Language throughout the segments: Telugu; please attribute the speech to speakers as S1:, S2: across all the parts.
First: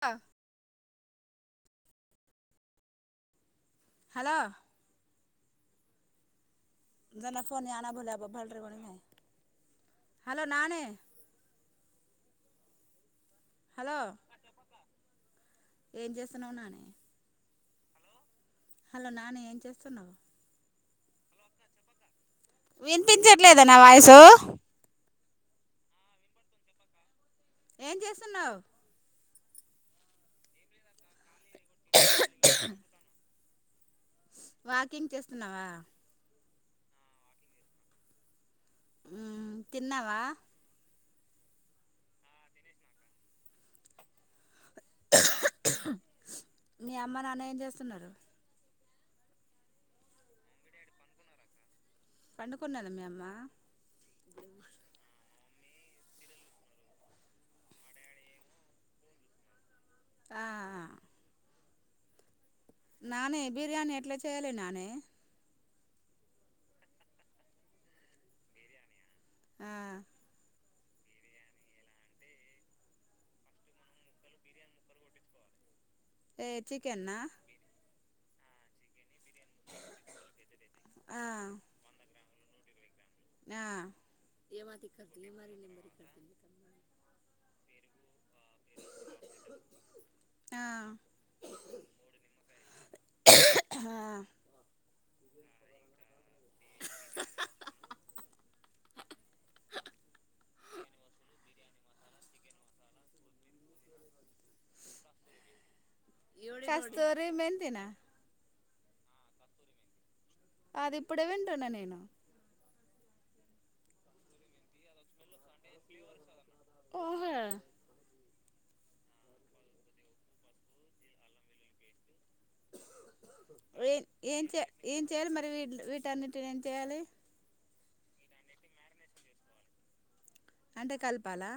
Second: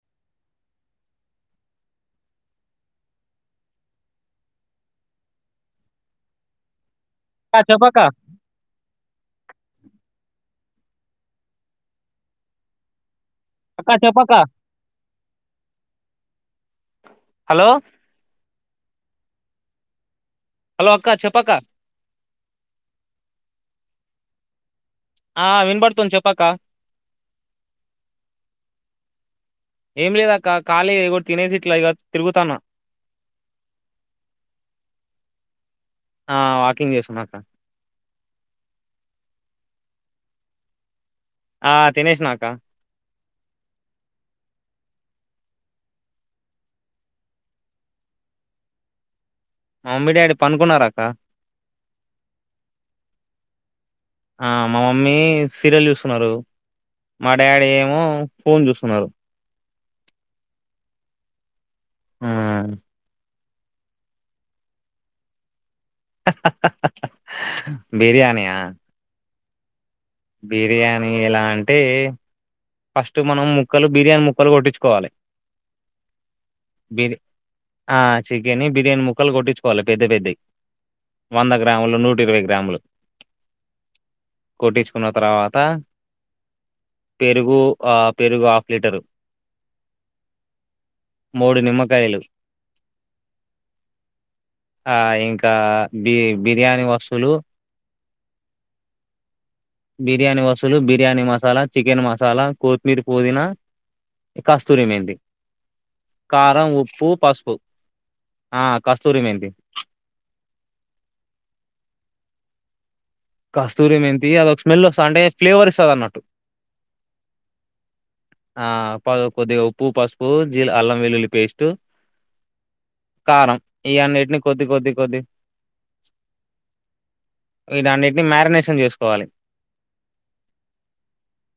S1: ఆ హలో
S2: అక్క చెప్పక్క
S1: [unintelligible] హలో నానే
S2: అక్క
S1: హలో,
S2: చెప్పక్క
S1: ఏం చేస్తున్నావున్నాని
S2: హలో
S1: హలో నానీ ఏం చేస్తున్నవ్?
S2: హలో అక్క చెప్పక్క.
S1: వినిపించట్లేద నా వాయిసు
S2: ఆ వినపడుతుంది చెప్పక్క
S1: ఏం చేస్తున్నావ్
S2: ఏం లేదక్క ఖాళీ తినేసిట్ల ఇగ తిరుగుతాన్న
S1: వాకింగ్ చేస్తున్నావా.
S2: ఆ వాకింగ్ చేస్తూన్నాక్క.
S1: తిన్నవా?
S2: ఆ తినేసిన అక్క
S1: మీ అమ్మ నాన్న ఏం చేస్తున్నారు?
S2: మా మమ్మీ డాడీ పనుకున్నారక్క
S1: పండుకున్నద మీ అమ్మ
S2: సీరెల్ చూస్తున్నరు, మా డాడీ ఏమో ఫోన్ చూస్తున్నారు.
S1: ఆఆ
S2: ఆ
S1: నానేే బిర్యానీ ఎట్లా చేయ్యాలె నానే
S2: బిర్యానియా
S1: ఆ
S2: బిర్యానీ ఎలా అంటే ఫస్ట్ మనం ముక్కలు, బిర్యానీ ముక్కలు కొట్టిచ్చుకోవాలె.
S1: ఏ చికెన్న
S2: చికెన్ని బిర్యానీ ముక్కలు కొట్టించుకోవాలి పెద్ద పెద్దయ్,
S1: ఆ
S2: వంద గ్రాములు నూటిరవై గ్రాములు
S1: ఆ
S2: కొట్టించుకున్న తర్వాత కో ఆ పెరుగు హాఫ్ లీటరు,
S1: ఆ
S2: మూడు నిమ్మకాయలు, ఆ ఇంకా బి బిర్యానీ వస్తులు, బిర్యానీ వసులు బిర్యాని మసాలా చికె మా సాలా కొత్తిమీర పోదన కాస్తూర ఏమైంది కారం ఉప్పు
S1: కస్తూరి
S2: పసుపు
S1: మెంతినా
S2: ఆ కస్తూరిమ ఏంటి
S1: అది ఇప్పుడే వింటన్నా నేను
S2: కాస్తూర్యం ఏంటి అదొక స్మెల్ వస్తంది అంటే ఫ్లేవర్ ఇస్తుంది అన్నట్టు
S1: ఓహో
S2: ఆ కొద్ది కొద్దిగా ఉప్పు పసుపు జీ అల్లం వెల్లుల్లి పేస్ట్ కారం
S1: ఏం
S2: ఇవన్నిటిని
S1: ఏం చే
S2: కొద్ది కొద్ది
S1: ఏం
S2: కొద్ది
S1: చేయాలి మరి వీటన్నిటిని ఏం చేయాలి
S2: ఇ దాన్నింటిని మ్యారినేషన్ చేసుకోవాలి
S1: అంటే కలపాలా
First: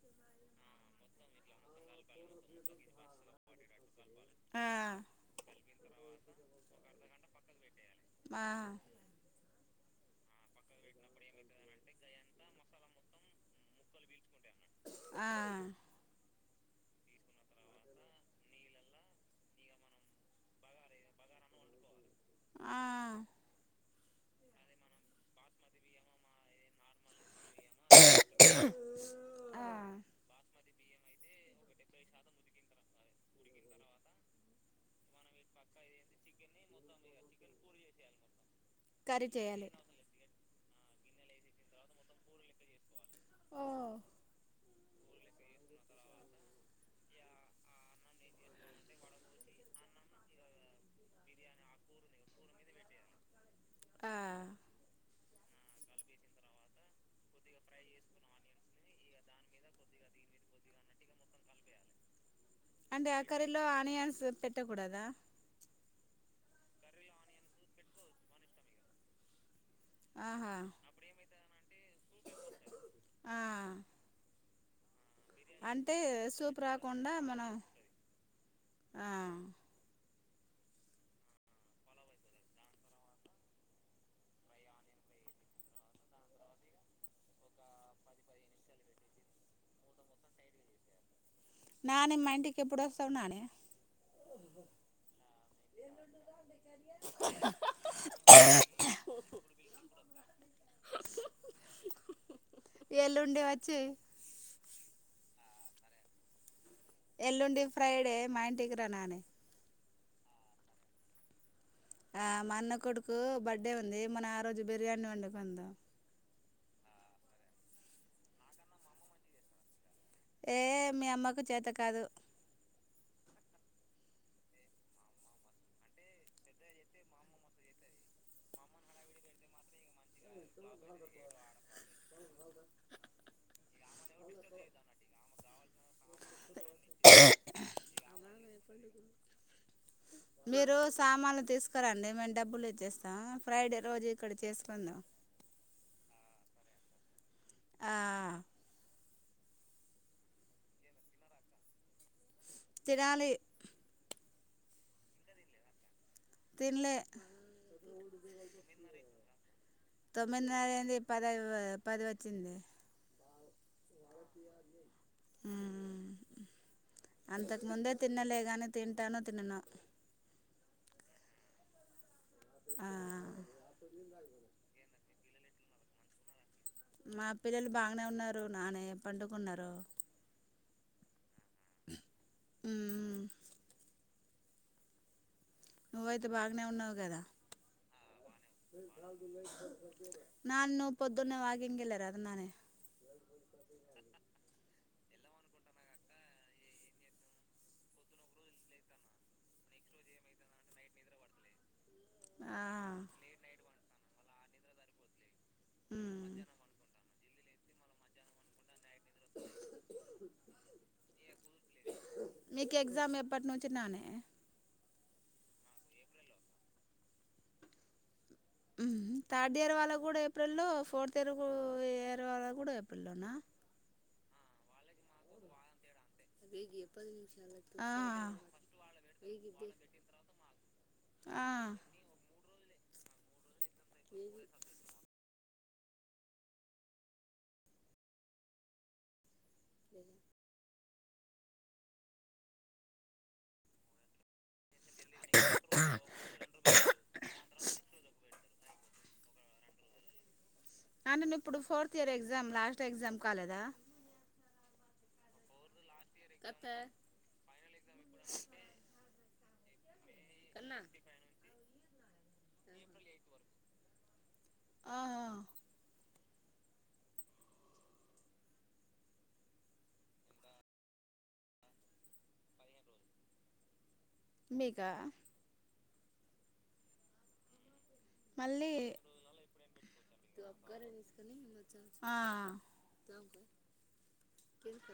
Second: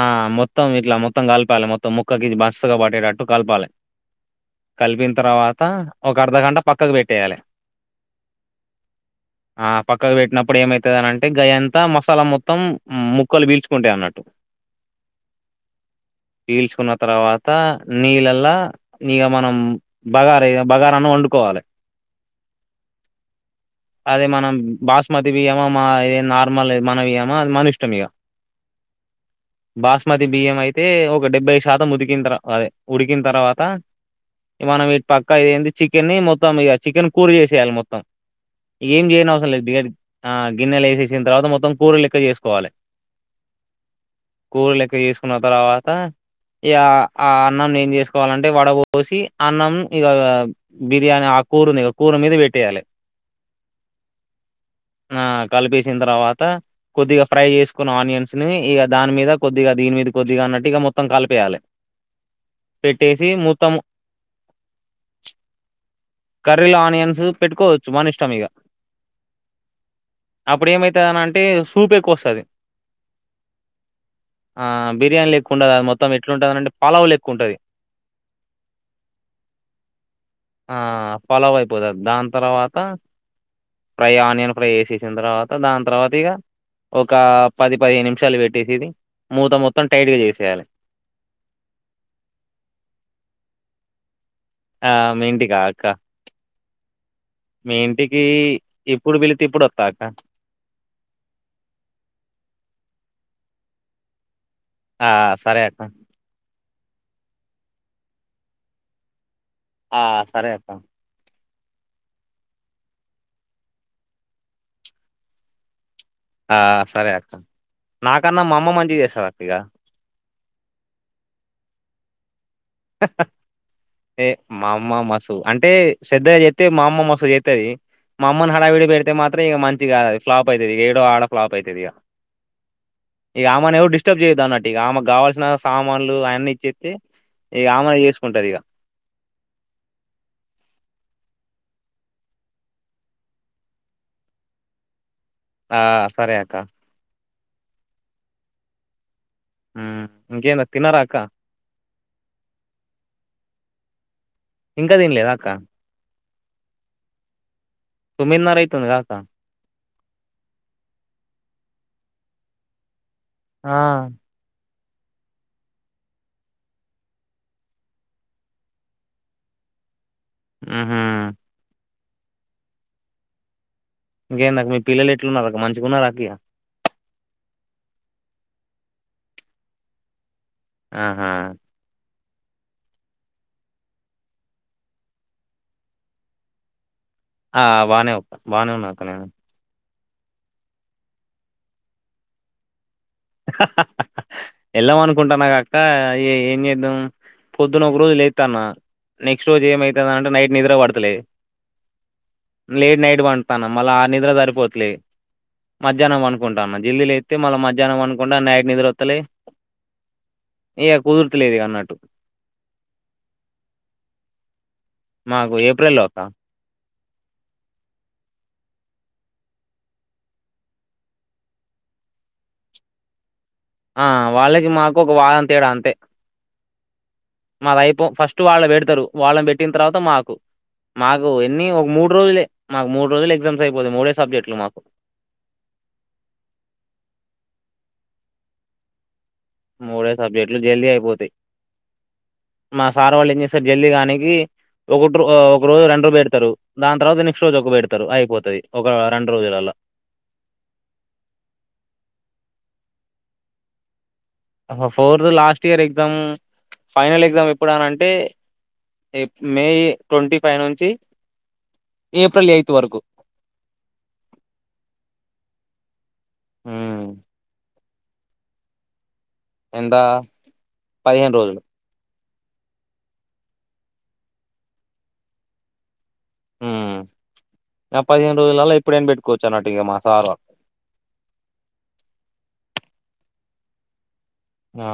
S2: ఆ మొత్తం ఇట్లా మొత్తం కలపాలి మొత్తం ముక్కకి బస్తుగా పట్టేటట్టు కలపాలి
S1: ఆ
S2: కలిపిన తర్వాత ఒక అర్ధ గంట పక్కకు పెట్టేయాలి
S1: ఆ
S2: ఆ పక్కకు పెట్టినప్పుడు ఏమైతుంది అనింటే గగాయ అంతా మసాలా మొత్తం ముక్కలు పీల్చుకుంటేయి అన్నట్టు
S1: ఆ
S2: పీల్చుకున్న తర్వాత నీళ్ళలా నీక మనం బగార బగారాన్ని వండుకోవాలి
S1: ఆ
S2: అదే మనం బాస్మతి బియ్య ఏమో ఇదే నార్మల్ మన ను ఇం
S1: ఆ
S2: బాస్మతి బియ్యం అయితే ఒక డెబ్బై శాతం ఉదికిన తవా అదే ఉడికిన తర్వాత మనం ఇటి పక్క ఇది ఏంది చికెన్ని మొత్తం ఇక చికెన్ కూర చేసేయాలి మొత్తం ఏం
S1: కర్రీ
S2: చేయని అవసరం లేదు
S1: చేయాలి
S2: దిగ ఆ గిన్నెలు వేసేసిన తర్వాత మొత్తం కూర లెక్క చేసుకోవాలి
S1: ఓ
S2: కో ఇ చేసుకున్న తర్వాత ఇక ఆ అన్నం ఏం చేసుకోవాలంటే వడ పోసి అన్నం ఇక బిర్యానీ ఆ కూరని ఇక కూర మీద పెట్టేయాలి
S1: ఆ
S2: ఆ కలిపేసిన తర్వాత కొద్దిగా ఫ్రై చేసుకున్న ఆనియన్స్ ని ఇక దాని మీద కొద్దిగా దీని మీద కొద్దిగా అన్నట్టు ఇక మొత్తం కలిపేయాలి
S1: అంటే ఆ
S2: పెట్టేసి
S1: కరలో
S2: మొత్తం
S1: ఆనియాన్స్ పెట్టకూడదా
S2: కర్రీల ఆనియన్స్ పెట్టుకోవచ్చు మన ఇష్టం ఇక
S1: ఆహా
S2: అప్పుడు ఏమైతుందిని అంటే సూప్ ఎక్కువ వస్తుంది
S1: ఆ
S2: ఆ బిర్యానీ ఎక్కు ఉంటంది అది
S1: అంటే
S2: మొత్తం
S1: సూప్
S2: ఎట్లుంటుందింటే
S1: రాకుండా
S2: పాలవు ఎక్కు
S1: మనం
S2: ఉంటుంది
S1: ఆ
S2: పలోవ అయిపోతుంది దాని తర్వాత ఫ్రై ఆనియన్ ఫ్రై వేసేసిన తర్వాత దాని తర్వాత ఇక ఒక పది పదిహేను నిమిషాలు పెట్టేసేది మూత మొత్తం టైట్గా చేసేయాలి
S1: నాని మా ఇంటికి ఎప్పుడు వస్తావు నానే
S2: ఆ మీ ఇంటికా అక్క మీ ఇంటికి ఇప్పుడు పిళితే ఇప్పుడు వస్తాక్క
S1: ఎల్లుుండే వచ్చి
S2: ఆ సరే అక్క
S1: ఎల్లుండి ఫ్రైడే మా ఇంటికి రాన్నాే
S2: ఆ సరే అక్క
S1: ఆ మా అన్న కొడుకు బర్త్డే ఉంది మన ఆ రోజు బిర్యానీ వండుకుంద
S2: ఆ సరే అస నాకన్న మామ్మ మంచి చేస్తారు అక్క ఇగ
S1: ఏ మీ అమ్మకు చేత కాదు
S2: ఏ మా అమ్మ మసు అంటే శ్రద్ధగా చెతే మా అమ మసు చెస్తది మా అమ్మని హడావిడి పెడితే మాత్రం ఇక మంచి కాదు ఫ్లాప్ అయితది ఇ ఏడో ఆడ ఫ్లాప్ అయితదిగా ఇగ ఆమెను ఎవరు డిస్టర్బ్ చేయొద్దు అన్నట్టు ఇక ఆమెకు గావాల్సిన సా వాళ్ళు ఆయన్ని ఇచ్చేత్తే ఇగ ఆమ జేసుకుంటది ఇగ
S1: ఇక్క రండి మేము డబ్బులు ఇచ్చేస్తా ఫ్రైడే రోజు ఇక్కడ చేసుకుందాం
S2: ఆ సరే అక్క
S1: ఆ
S2: ఊ ఇంకేంది తిన్నార అక్క
S1: తినాలి
S2: ఇంక దిన్లేదా అక్క
S1: తిన్లే
S2: తొమ్మిదిన్నర అయితాంది గా అక్క
S1: తొమ్మిదిన్నర ఏది పది పది వచ్చింది
S2: ఆ
S1: అంతకుముందే తిన్నలే గనీ తింటానో తిననో
S2: ఊ హు
S1: ఆ
S2: ఇంకేంది అక్క మీ పిల్లలు ఎట్లున్నారు అ మంచిగున్నర అక్క ఇగ
S1: మా పిల్లలు బాగానే ఉన్నారు నాని పండుకున్నరు
S2: ఆహా
S1: ఊ నువ్వుయితే బాగానే ఉన్నావు గదా
S2: ఆ బానే అక్క బానే ఉన్నా అక్క నేను
S1: నన్ను పొద్దున్నే వాకింగ్ కెల్లారాదు నాని
S2: వెళ్దామా అనుకుంటాన్నా గ అక్క ఏం చేద్దాం పొద్దున్న ఒక రోజు లేత్తన్న నెక్స్ట్ రోజు ఏమవుతుంది అంటే నైట్ నిద్ర పడతలే
S1: ఆ
S2: లేట్ నైట్ వండుతన మల్ల ఆ నిద్ర జరిపోట్లే మధ్యాహ్నం
S1: మ్మ్
S2: పండుకుంటా అన్న జల్దీ లేత్ మల్ల మధ్యాన్నం పండుక్ డా నైట్ నిద్రొత్ తలే ఏయ కుదుర్త లేదు అన్నట్టు
S1: మీకు ఎగ్జామ్ ఎప్పటి నుంచి నానే
S2: మాకు ఏప్రిల్ లో అక్క
S1: థర్డ్ ఇయర్ వాళ్ళకు గూడ ఏప్రిల్లో ఫోర్త్ ఇయర్ ఇయర్ వాళ్ళ గూడా ఏప్రిల్లోనా
S2: ఆ వాళ్ళకి మాకు ఒక వారం తేడా అంతే మాది
S1: ఆ
S2: అయిపో ఫస్ట్ వాళ్ళ పెడతరు వాళ్ళ పెట్టిన తర్వాత మాకు మాకు
S1: ఆ
S2: ఎన్ని ఒక మూడు రోజులే మాకు మూడు రోజులు ఎగ్జామ్ ఇయిపోతే మూడే సబ్జెక్ట్లు మాకు మూడే సబ్జక్ట్లు జల్ది అయిప్ పోతయి మా సార్ వాళ్ళు ఏం చేసార్ జల్దిగానికి ఒక ఒక రోజు రెంట్కు పెడ్తరు దాన్ తర్వాత నెక్స్ట్ రోజు ఒక పెడ్తరు అయిపోతది ఒక రెండు రోజులలా
S1: అంటే నువ్ ఇప్పుడు fourth year exam last exam కాలేదా
S2: fourth last year exam final exam ఎప్పుడనంటే ఏప్ మే ట్వంటీ ఫైవ్ నుంచి ఏప్రిల్ ఎయిత్ వరకు
S1: ఆహా
S2: మ్ ఎంతా పదిహేను రోజులు
S1: మీకా
S2: మ్
S1: మళ్ళీ
S2: మా సార్ వాళ్ళు
S1: ఆ
S2: ఆ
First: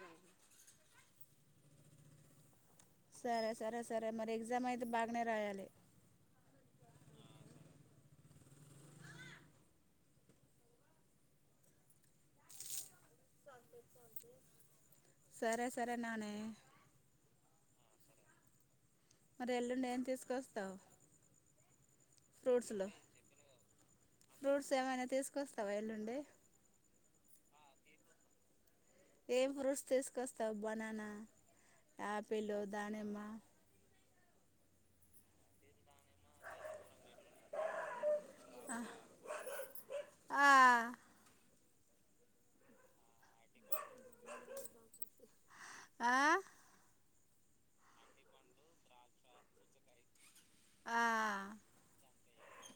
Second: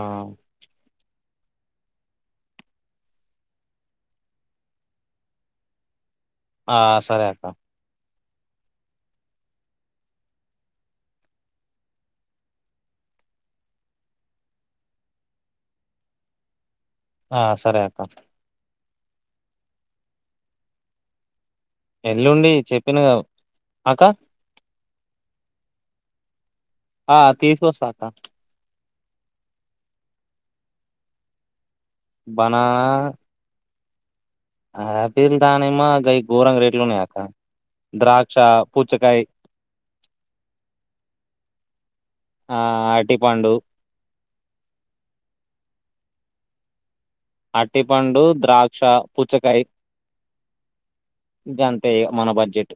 S1: సరే సరే సరే మరి ఎగ్జామ్ అయితే బాగనే రాయాలి
S2: ఆ సరే అక్క
S1: సరే సరే నాని
S2: ఆ సరే అక్క
S1: మరి ఎల్లుండి ఏం తీస్కొస్తావ్
S2: ఎల్లుండి చెప్పినగా అక్కా
S1: ఫ్రూట్స్ ఏమైన తీస్కొస్తావా ఎల్లుండి
S2: ఆ తీస్కొస్త అక్క
S1: ఏం ఫ్రూట్స్ తీస్కొస్తావ్ బనానా ఆపిల్, దానిమ్మ
S2: బనానా ఆపిల్, దానిమ్మ గయి గోరంగా రేట్లున్నయి అక్క ద్రాక్ష, పూచ్చకాయ్ ఆ టిపండు
S1: ఆ
S2: అర్టిపండు, ద్రాక్ష, పుచ్చకాయ్
S1: ఆ
S2: మన బడ్జెట్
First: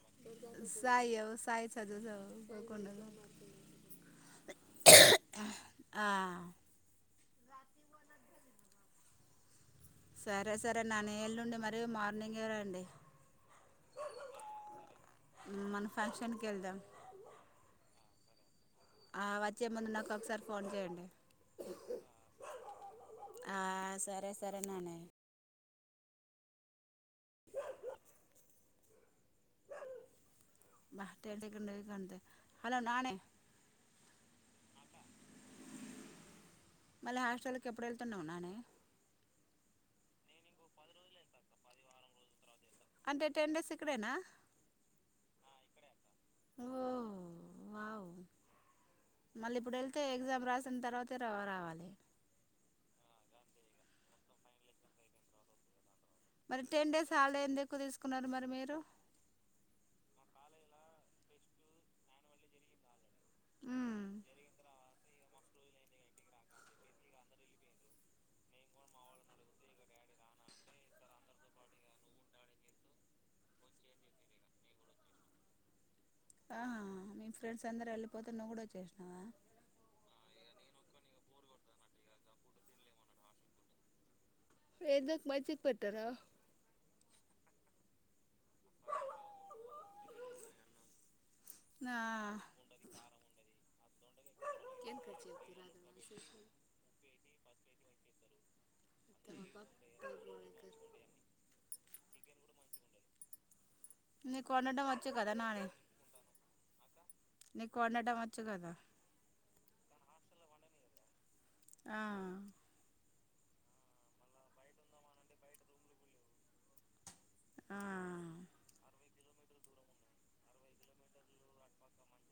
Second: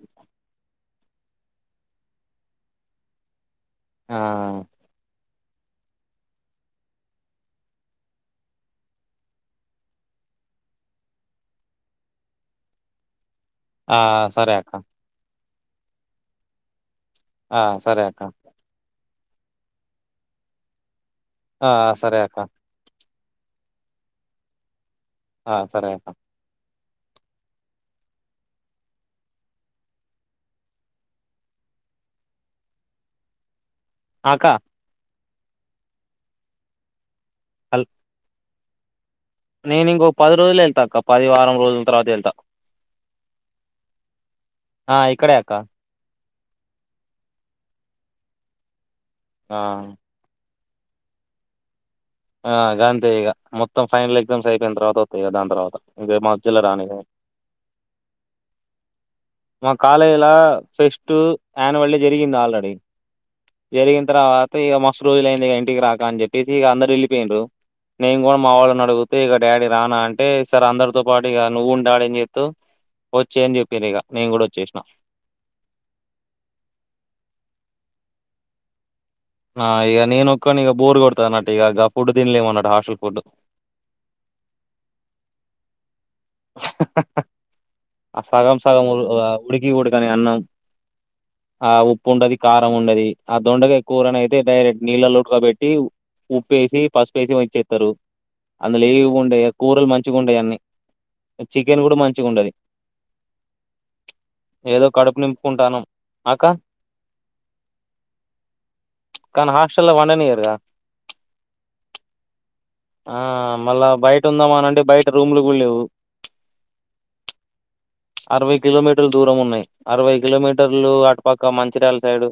S1: సాయి ఒ సాయి [inaudible] తెలివనట్టుంది
S2: ఆ
S1: ఆ సరే సరే నాని ఎల్లుండి మరి మార్నింగే రండి
S2: ఆ సరే అక్క
S1: మన ఫంక్షన్ కెళ్దాం
S2: ఆ సరే అక్క
S1: ఆ వచ్చే ముందు నాకొకసారి ఫోన్ చేయండి
S2: ఆ సరే అక్క
S1: ఆ సరే సరే నానే
S2: ఆ సరే అక్క
S1: హలో నాని
S2: ఆహ్ అక్క.
S1: మళ్ళీ హాస్టల్ కి ఎప్పుడు
S2: అల్-
S1: వెళ్తున్నావ్ నాని.
S2: నేను ఇంకో పది రోజులో వెలతా అక్క పది వారం రోజుల తర్వాత వెళ్తా.
S1: అంటే టెన్ డేస్ ఇక్కడేనా.
S2: ఆహ్.
S1: ఓ వావ్. మళ్ళీ ఇప్పుడు
S2: ఆ
S1: వెళ్తే ఎగ్జామ్ రాసి. తర్వాత నువ్వు రావాలి.
S2: ఆహ్ గంతే ఇక మొత్తం ఫైనల్ ఎగ్జామ్స్ అయిపోయిన తర్వాత వత్త దాని తర్వాత. ఇంక మధ్యలో
S1: మరి
S2: రానిగ
S1: టెన్ డేస్ హాలిడే ఎందుకు తీసుకున్నారు మరి మీరు.
S2: ఇక ఫేస్ట్ అన్యువల్ డే జరిగింది ఆల్రెడీ జరిగిన తర్వాత ఇగ మస్తు రోజులుయింది ఇగ ఇంటికి రాక అని చెప్పేసి ఇంకా అందరు ఎళ్లి. చెప్పారు నేను కూడా మా వాళ్ళని అడిగితే డాడీ రానా అంటే సారే అందరితో పాటు ఇక నువ్వు ఉండి ఆడ ఏం చేస్తావ్ వచ్చేయని చెప్పిండు ఇక నేను కూడా వచ్చేసిన.
S1: ఆహ్ మీ ఫ్రెండ్స్ అందరు వెళ్ళిపోతే నువ్వు కూడా వచ్చేసినావా.
S2: ఆహ్ ఇక నేనొక్కడినే ఇంకా బోర్ కొడతది అన్నట్టు ఇక ఫుడ్ తినలేము అన్నట్టు హాస్టల్ ఫుడ్.
S1: వేదక్ మజ్జిగ పెట్టారా.
S2: ఆహ్ సగం సగం ఆహ్ ఉడికి ఉడుకని అన్నం. ఆహ్
S1: ఆ
S2: ఉప్పు ఉండది కారం ఉండది ఆ దొండకాయ కూరను అయితే డైరెక్ట్ నీళ్లలో ఉడకబెట్టి ఉప్పేసి పసుపేసి ఇచ్చేది. దరువు. అందులో ఏం ఉండాయే కూరలు మంచిగా ఉండావు అన్ని. చికెన్ కూడా మంచిగుండది.
S1: నీకు కొనడం వచ్చు కదా నాని
S2: అక్క
S1: నీకు కొనడం వచ్చు కదా.
S2: హాస్టల్ లో వండనీయరు కదా.
S1: ఆహ్.
S2: ఆహ్ మళ్ళా బయట ఉందామా అని అంటే బయట రూములుకూడా లేవు.
S1: ఆ
S2: అరవై కిలోమీటర్లు దూరం ఉన్నాయి అరవై కిలోమీటర్లు అటు పక్క మంచిర్యాల సైడు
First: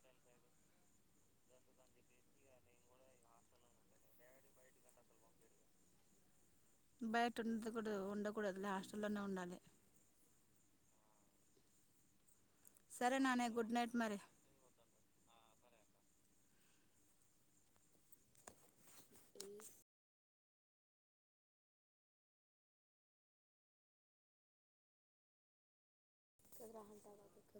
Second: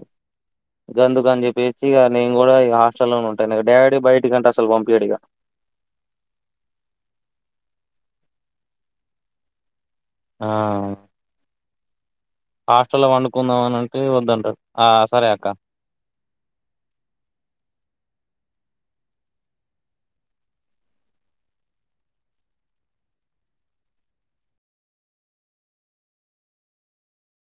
S2: గందుక అని చెప్పేసి ఇగ నేను కూడా హాస్టల్ లోనే ఉంటాను. డాడీ బయటికి అంటే అసలు పంపియడు ఇగ.
S1: బయట ఉండకుడదు ఉండకూడదు లే హాస్టల్లోనే ఉండాలి.
S2: ఆహ్. హాస్టల్లో
S1: సరే నాని
S2: వండుకుందాం
S1: గుడ్
S2: అని
S1: నైట్
S2: అంటే
S1: మరి
S2: వద్దంటారు ఆహ్. సరే అక్కా.
S1: ఈ శ్రీరాముల్ [unintelligible]